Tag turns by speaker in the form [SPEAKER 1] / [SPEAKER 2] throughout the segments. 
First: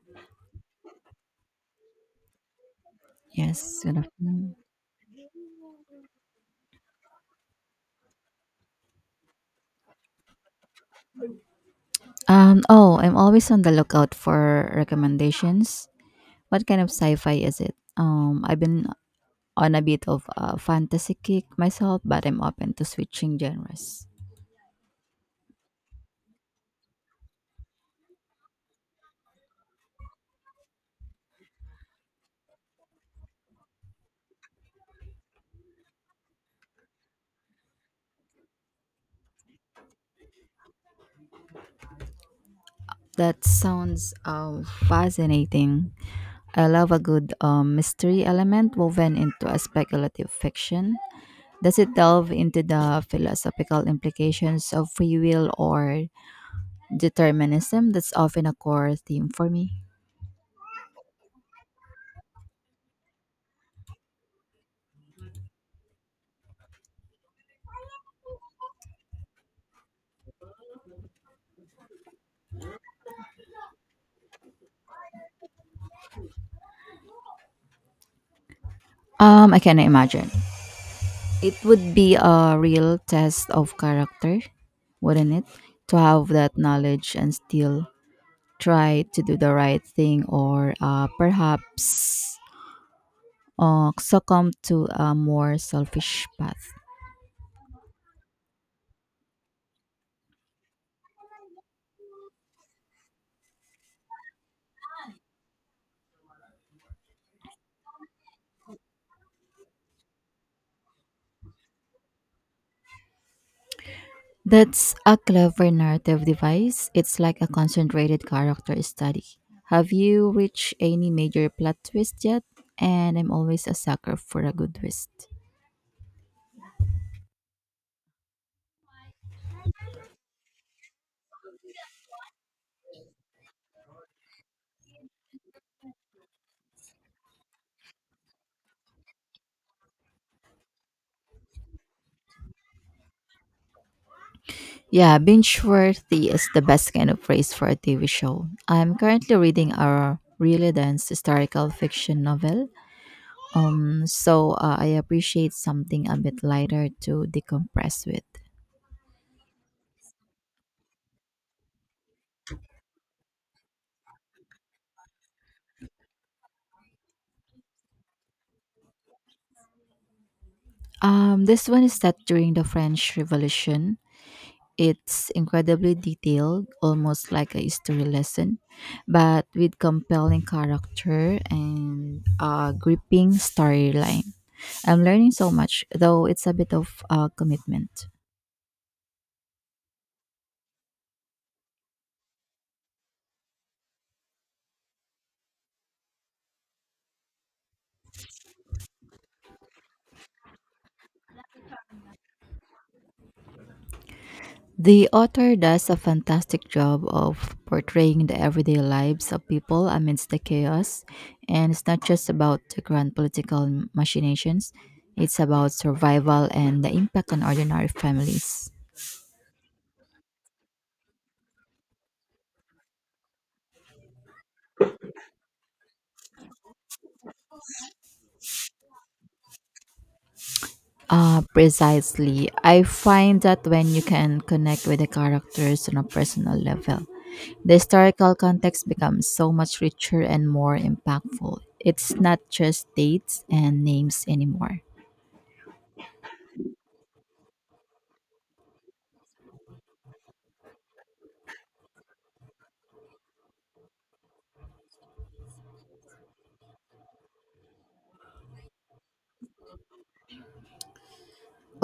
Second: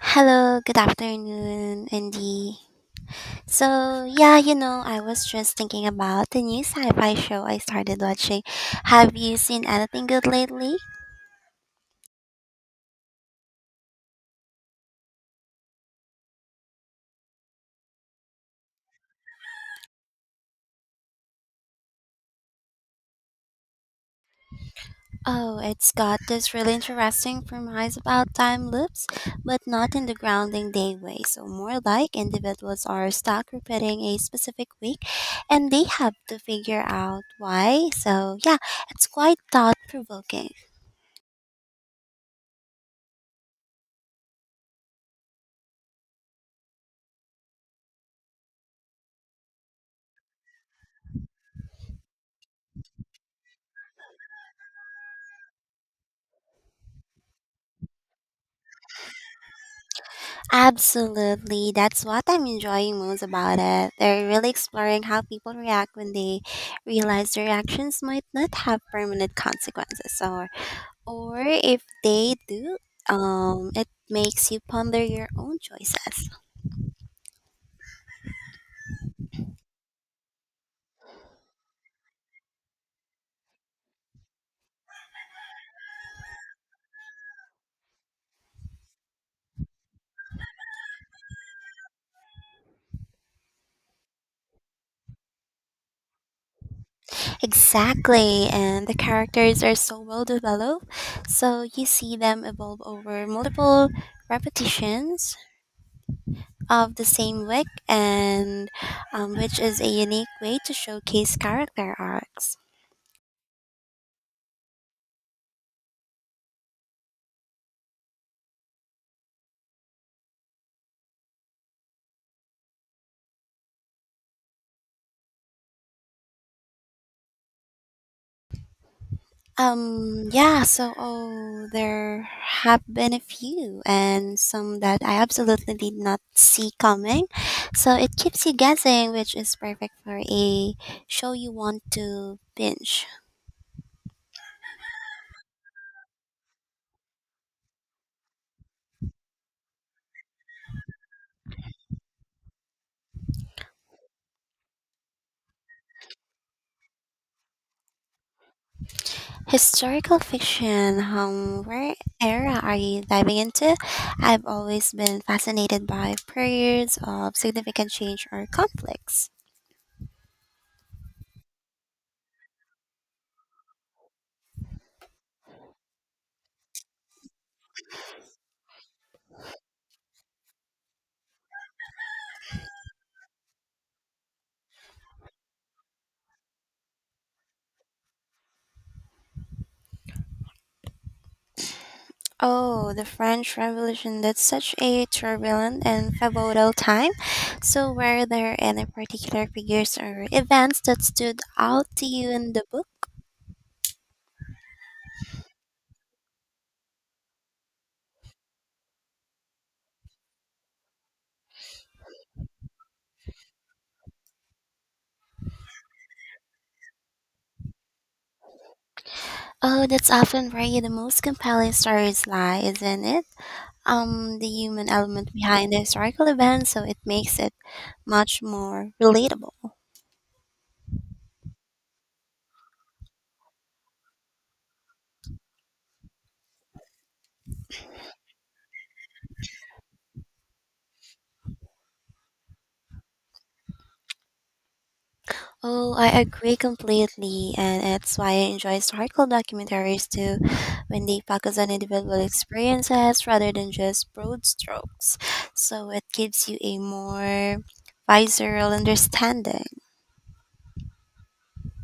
[SPEAKER 1] Hello, good afternoon, Andy.
[SPEAKER 2] Yes, good afternoon.
[SPEAKER 1] I was just thinking about the new sci fi show I started watching. Have you seen anything good lately?
[SPEAKER 2] Oh, I'm always on the lookout for recommendations. What kind of sci-fi is it? I've been on a bit of a fantasy kick myself, but I'm open to switching genres.
[SPEAKER 1] Oh, it's got this really interesting premise about time loops, but not in the grounding day way. So more like individuals are stuck repeating a specific week and they have to figure out why. It's quite thought provoking.
[SPEAKER 2] That sounds fascinating. I love a good mystery element woven into a speculative fiction. Does it delve into the philosophical implications of free will or determinism? That's often a core theme for me.
[SPEAKER 1] Absolutely. That's what I'm enjoying most about it. They're really exploring how people react when they realize their actions might not have permanent consequences or if they do, it makes you ponder your own choices.
[SPEAKER 2] I can imagine. It would be a real test of character, wouldn't it? To have that knowledge and still try to do the right thing or perhaps succumb to a more selfish path.
[SPEAKER 1] Exactly. And the characters are so well developed, so you see them evolve over multiple repetitions of the same work and which is a unique way to showcase character arcs.
[SPEAKER 2] That's a clever narrative device. It's like a concentrated character study. Have you reached any major plot twist yet? And I'm always a sucker for a good twist.
[SPEAKER 1] There have been a few and some that I absolutely did not see coming. So it keeps you guessing, which is perfect for a show you want to binge.
[SPEAKER 2] Yeah, binge worthy is the best kind of phrase for a TV show. I'm currently reading a really dense historical fiction novel, I appreciate something a bit lighter to decompress with.
[SPEAKER 1] Historical fiction, where era are you diving into? I've always been fascinated by periods of significant change or conflicts.
[SPEAKER 2] This one is set during the French Revolution. It's incredibly detailed, almost like a history lesson, but with compelling character and a gripping storyline. I'm learning so much, though it's a bit of a commitment.
[SPEAKER 1] Oh, the French Revolution. That's such a turbulent and pivotal time. So, were there any particular figures or events that stood out to you in the book?
[SPEAKER 2] The author does a fantastic job of portraying the everyday lives of people amidst the chaos, and it's not just about the grand political machinations, it's about survival and the impact on ordinary families.
[SPEAKER 1] Oh, that's often where the most compelling stories lie, isn't it? The human element behind the historical event, so it makes it much more relatable.
[SPEAKER 2] Precisely. I find that when you can connect with the characters on a personal level, the historical context becomes so much richer and more impactful. It's not just dates and names anymore.
[SPEAKER 1] Oh, I agree completely, and it's why I enjoy historical documentaries too, when they focus on individual experiences rather than just broad strokes. So it gives you a more visceral understanding.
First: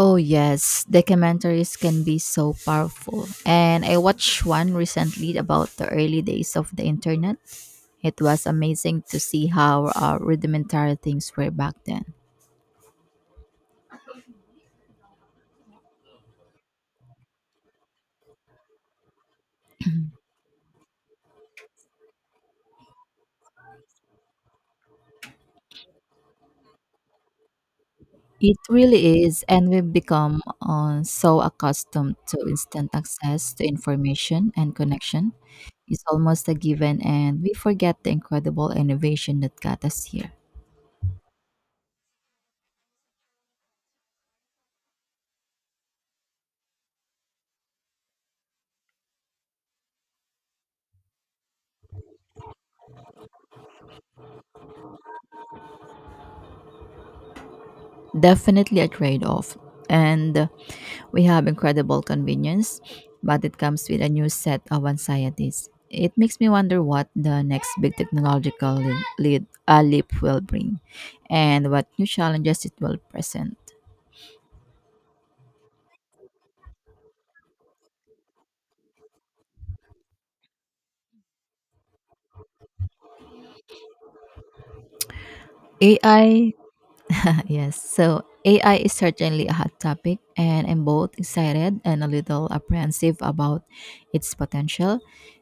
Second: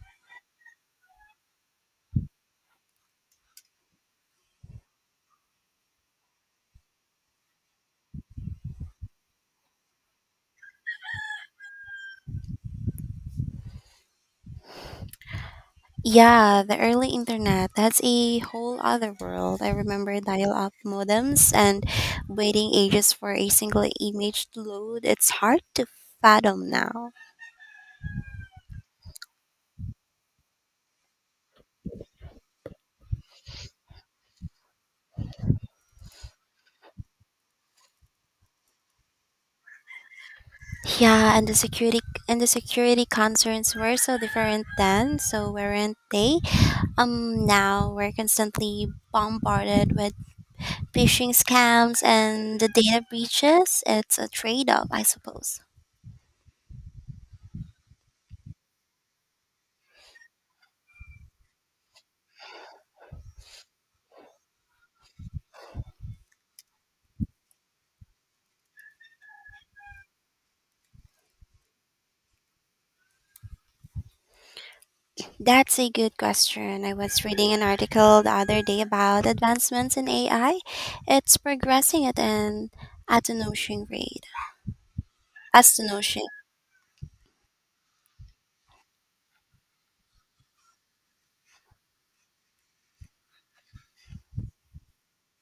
[SPEAKER 2] Oh yes, documentaries can be so powerful. And I watched one recently about the early days of the internet. It was amazing to see how rudimentary things were back then.
[SPEAKER 1] Yeah, the early internet, that's a whole other world. I remember dial up modems and waiting ages for a single image to load. It's hard to fathom now.
[SPEAKER 2] It really is, and we've become so accustomed to instant access to information and connection. It's almost a given, and we forget the incredible innovation that got us here.
[SPEAKER 1] Yeah, and the security concerns were so different then, so weren't they? Now we're constantly bombarded with phishing scams and the data breaches. It's a trade-off, I suppose.
[SPEAKER 2] Definitely a trade off. And we have incredible convenience, but it comes with a new set of anxieties. It makes me wonder what the next big technological leap will bring and what new challenges it will present.
[SPEAKER 1] That's a good question. I was reading an article the other day about advancements in AI. It's progressing at an astonishing rate. Astonishing.
[SPEAKER 2] AI? Yes. So AI is certainly a hot topic, and I'm both excited and a little apprehensive about its potential.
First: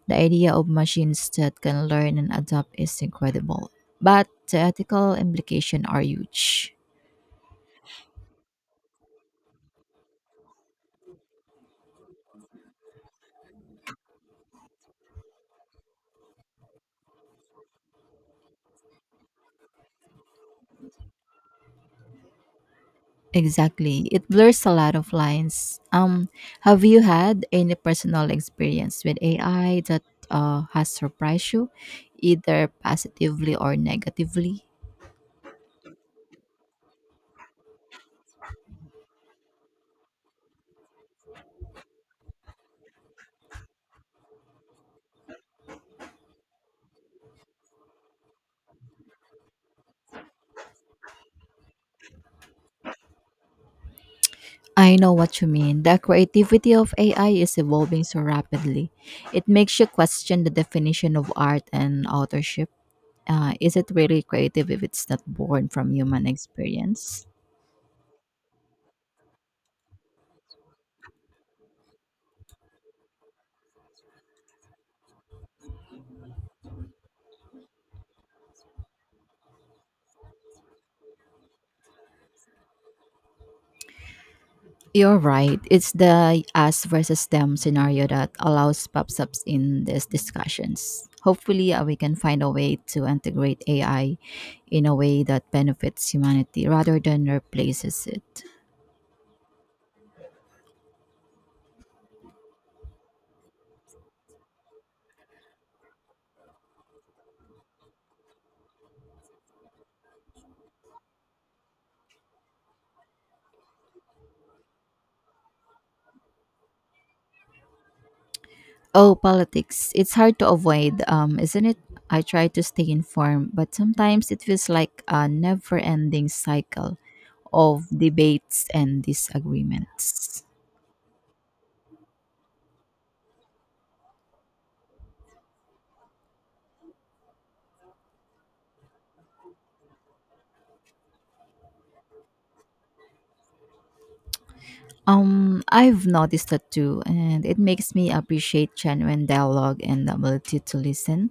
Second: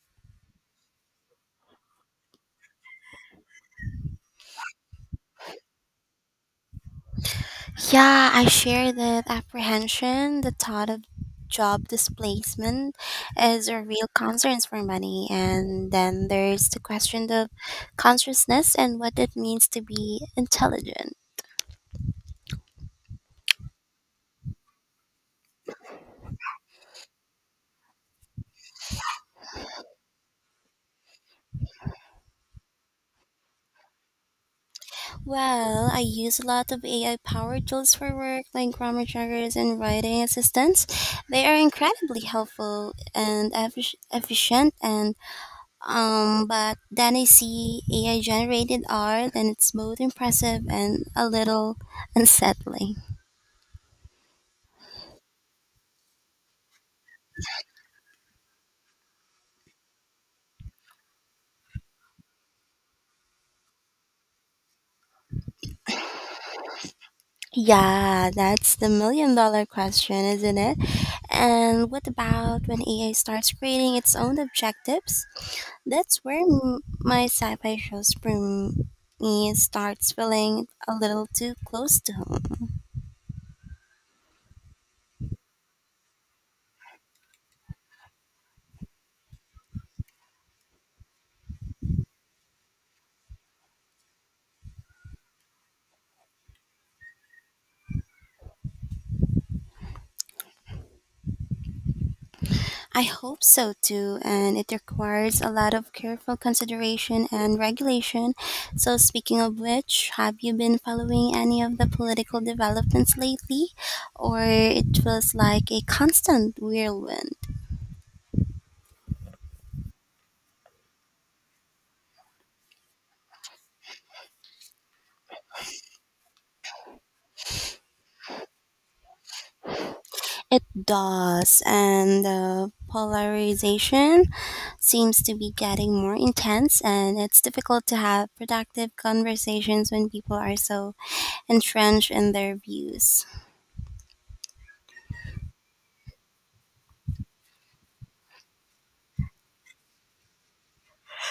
[SPEAKER 2] The idea of machines that can learn and adapt is incredible, but the ethical implications are huge.
[SPEAKER 1] Yeah, I share that apprehension. The thought of job displacement is a real concern for many. And then there's the question of consciousness and what it means to be intelligent.
[SPEAKER 2] Exactly. It blurs a lot of lines. Have you had any personal experience with AI that has surprised you, either positively or negatively?
[SPEAKER 1] Well, I use a lot of AI powered tools for work, like grammar checkers and writing assistants. They are incredibly helpful and efficient, and but then I see AI generated art and it's both impressive and a little unsettling.
[SPEAKER 2] I know what you mean. The creativity of AI is evolving so rapidly. It makes you question the definition of art and authorship. Is it really creative if it's not born from human experience?
[SPEAKER 1] Yeah, that's the million-dollar question, isn't it? And what about when AI starts creating its own objectives? That's where my sci fi shows for me starts feeling a little too close to home.
[SPEAKER 2] You're right. It's the us versus them scenario that allows pops ups in these discussions. Hopefully, we can find a way to integrate AI in a way that benefits humanity rather than replaces it.
[SPEAKER 1] I hope so too, and it requires a lot of careful consideration and regulation. So, speaking of which, have you been following any of the political developments lately? Or it feels like a constant whirlwind?
[SPEAKER 2] Oh, politics. It's hard to avoid, isn't it? I try to stay informed, but sometimes it feels like a never ending cycle of debates and disagreements.
[SPEAKER 1] It does, and the polarization seems to be getting more intense, and it's difficult to have productive conversations when people are so entrenched in their views.
[SPEAKER 2] I've noticed that too, and it makes me appreciate genuine dialogue and the ability to listen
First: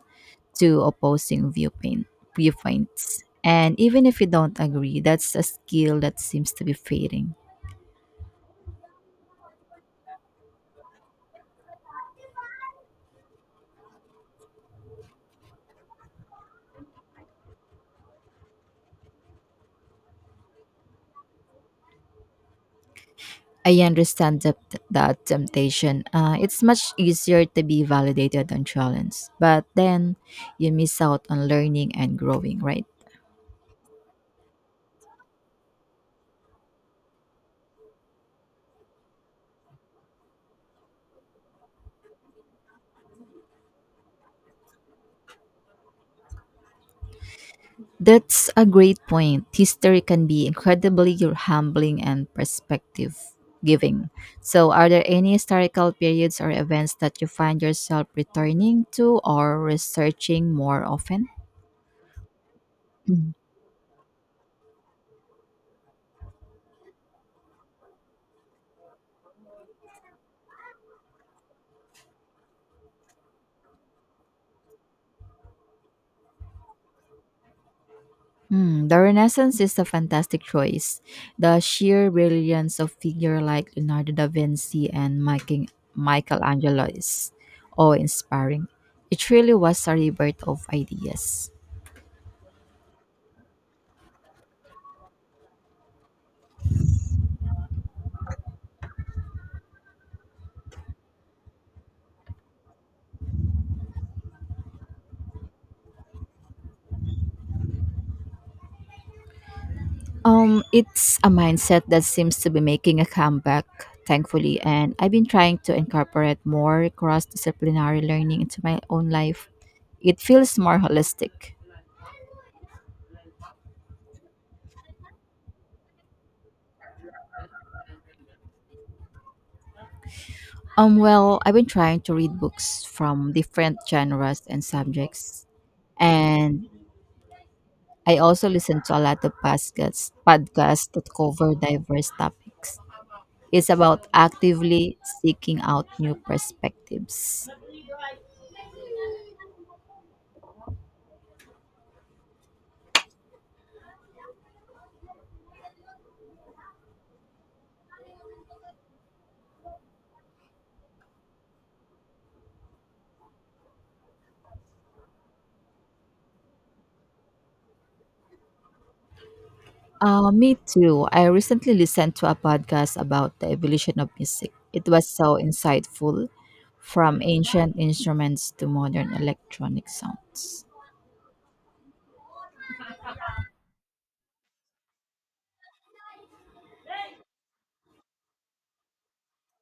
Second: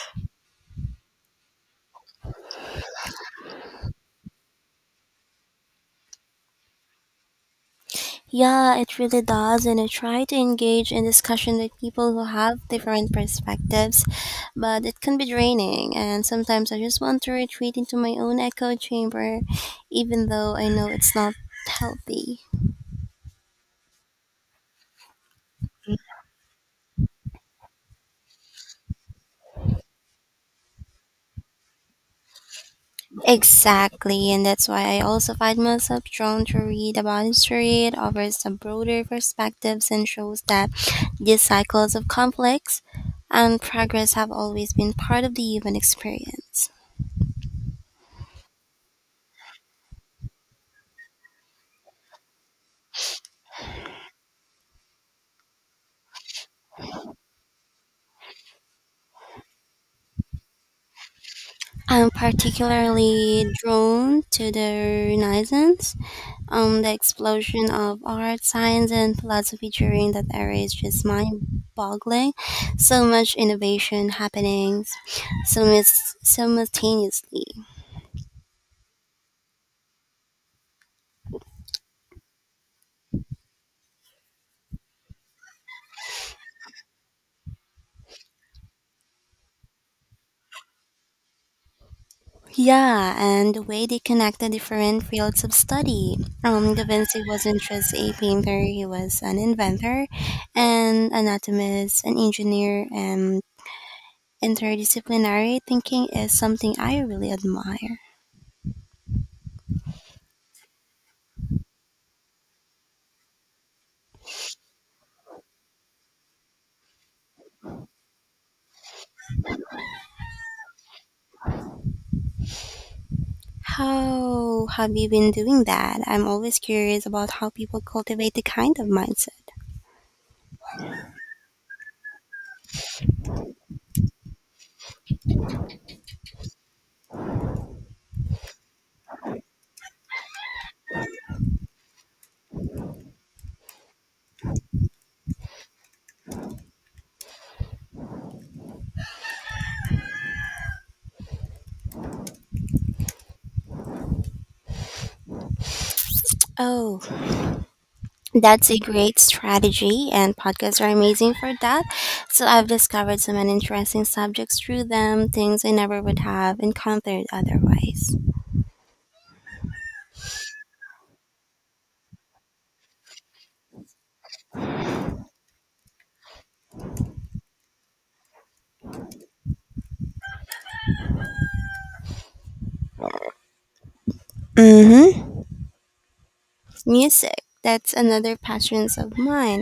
[SPEAKER 2] to viewpoints. And even if you don't agree, that's a skill that seems to be fading.
[SPEAKER 1] Yeah, it really does, and I try to engage in discussion with people who have different perspectives, but it can be draining, and sometimes I just want to retreat into my own echo chamber, even though I know it's not healthy.
[SPEAKER 2] I understand that temptation. It's much easier to be validated and challenged, but then you miss out on learning and growing, right?
[SPEAKER 1] Exactly, and that's why I also find myself drawn to read about history. It offers some broader perspectives and shows that these cycles of conflicts and progress have always been part of the human experience.
[SPEAKER 2] That's a great point. History can be incredibly humbling and perspective giving. So, are there any historical periods or events that you find yourself returning to or researching more often?
[SPEAKER 1] I'm
[SPEAKER 2] Mm.
[SPEAKER 1] particularly drawn to the Renaissance. The explosion of art, science, and philosophy during that era is just mind-boggling. So much innovation happening simultaneously.
[SPEAKER 2] Hmm, the Renaissance is a fantastic choice. The sheer brilliance of figure like Leonardo da Vinci and Michelangelo is awe-inspiring. It really was a rebirth of ideas.
[SPEAKER 1] Yeah, and the way they connect the different fields of study. Da Vinci wasn't just a painter; he was an inventor, an anatomist, an engineer, and interdisciplinary thinking is something I really admire.
[SPEAKER 2] It's a mindset that seems to be making a comeback, thankfully, and I've been trying to incorporate more cross-disciplinary learning into my own life. It feels more holistic.
[SPEAKER 1] How have you been doing that? I'm always curious about how people cultivate the kind of mindset.
[SPEAKER 2] Well, I've been trying to read books from different genres and subjects, and I also listen to a lot of podcasts that cover diverse topics. It's about actively seeking out new perspectives.
[SPEAKER 1] Oh, that's a great strategy, and podcasts are amazing for that. So I've discovered so many interesting subjects through them, things I never would have encountered otherwise.
[SPEAKER 2] Me too. I recently listened to a podcast about the evolution of music. It was so insightful, from ancient instruments to modern electronic sounds.
[SPEAKER 1] Mm hmm. Music. That's another passion of mine.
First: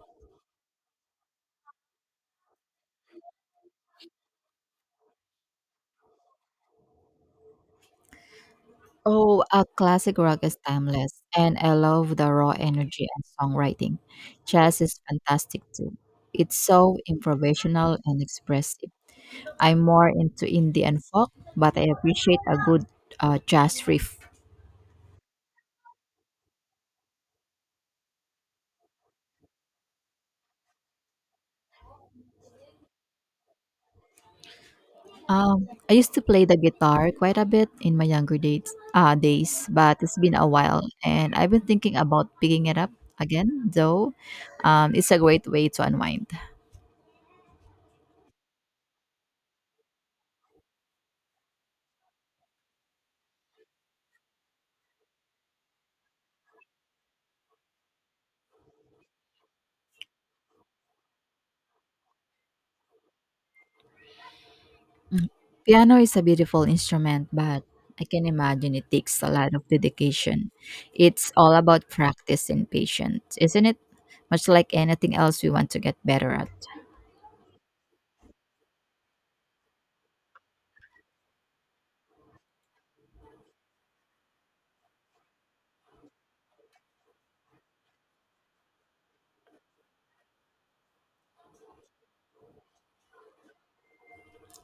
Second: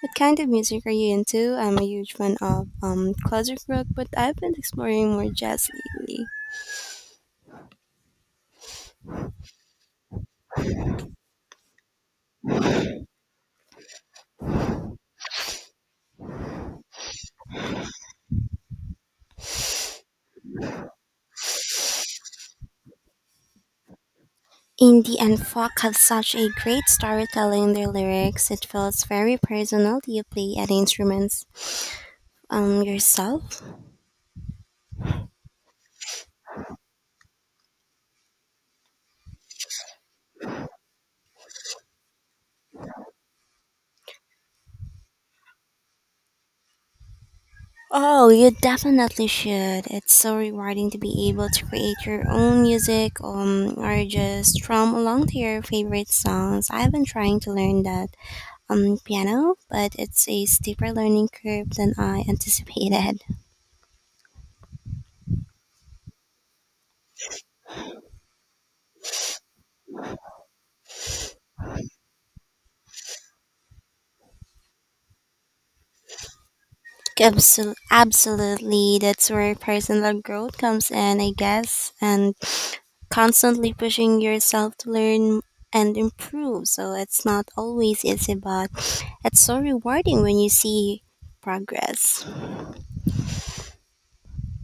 [SPEAKER 1] What kind of music are you into? I'm a huge fan of classic rock, but I've been exploring more jazz lately.
[SPEAKER 2] Oh, a classic rock is timeless, and I love the raw energy and songwriting. Jazz is fantastic too. It's so improvisational and expressive. I'm more into indie and folk, but I appreciate a good jazz riff.
[SPEAKER 1] Indie and folk have such a great storytelling in their lyrics. It feels very personal. Do you play any instruments yourself?
[SPEAKER 2] I used to play the guitar quite a bit in my younger days, but it's been a while, and I've been thinking about picking it up again. Though, it's a great way to unwind.
[SPEAKER 1] Oh, you definitely should. It's so rewarding to be able to create your own music or just strum along to your favorite songs. I've been trying to learn that piano, but it's a steeper learning curve than I anticipated.
[SPEAKER 2] Piano is a beautiful instrument, but I can imagine it takes a lot of dedication. It's all about practice and patience, isn't it? Much like anything else we want to get better at.
[SPEAKER 1] Absolutely, that's where personal growth comes in, I guess, and constantly pushing yourself to learn and improve. So it's not always easy, but it's so rewarding when you see progress.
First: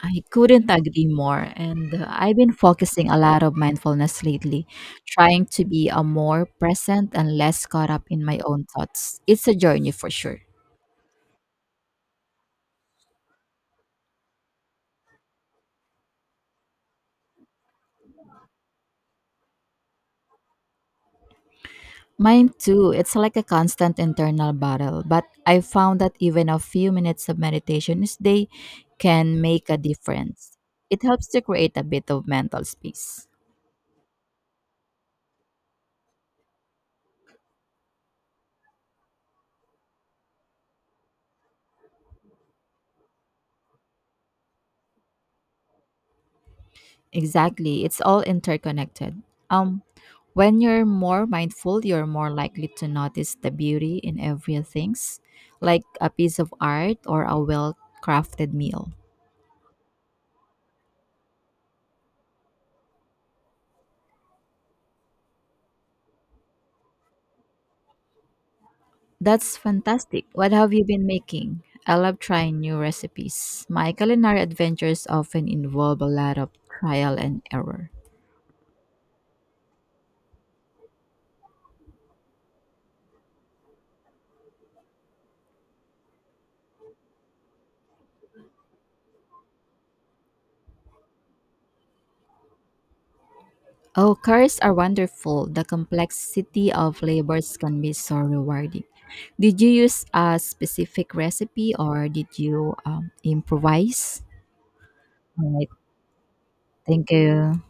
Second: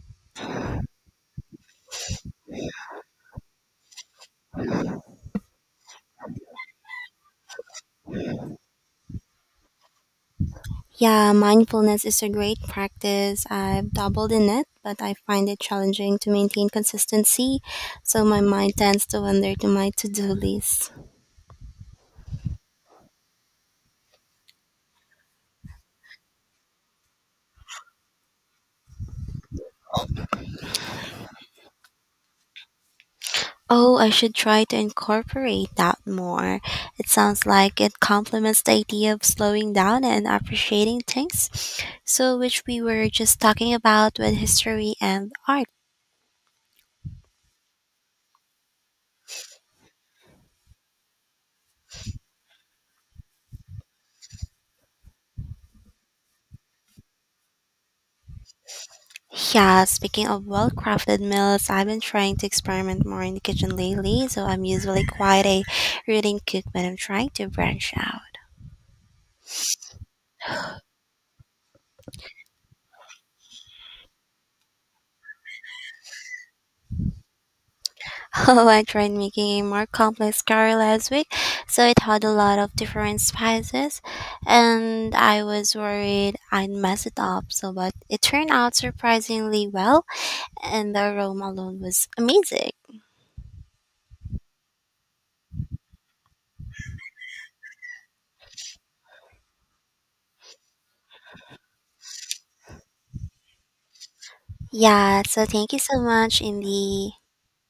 [SPEAKER 2] I couldn't agree more. And I've been focusing a lot of mindfulness lately, trying to be a more present and less caught up in my own thoughts. It's a journey for sure.
[SPEAKER 1] Yeah, mindfulness is a great practice. I've doubled in it, but I find it challenging to maintain consistency, so my mind tends to wander to my to do list.
[SPEAKER 2] Mine too. It's like a constant internal battle, but I found that even a few minutes of meditation each day can make a difference. It helps to create a bit of mental space.
[SPEAKER 1] Oh, I should try to incorporate that more. It sounds like it complements the idea of slowing down and appreciating things, So, which we were just talking about with history and art.
[SPEAKER 2] Exactly. It's all interconnected. Um, when you're more mindful, you're more likely to notice the beauty in everything, like a piece of art or a well crafted meal.
[SPEAKER 1] Yeah, speaking of well crafted meals, I've been trying to experiment more in the kitchen lately, so I'm usually quite a reading cook when I'm trying to branch out.
[SPEAKER 2] That's fantastic. What have you been making? I love trying new recipes. My culinary adventures often involve a lot of trial and error.
[SPEAKER 1] Oh, I tried making a more complex curry last week, so it had a lot of different spices, and I was worried I'd mess it up. So, but it turned out surprisingly well, and the aroma alone was amazing.
[SPEAKER 2] Oh, careers are wonderful. The complexity of labors can be so rewarding. Did you use a specific recipe or did you improvise?
[SPEAKER 1] Yeah, so
[SPEAKER 2] All right.
[SPEAKER 1] thank you so much,
[SPEAKER 2] Thank
[SPEAKER 1] Indy.
[SPEAKER 2] you.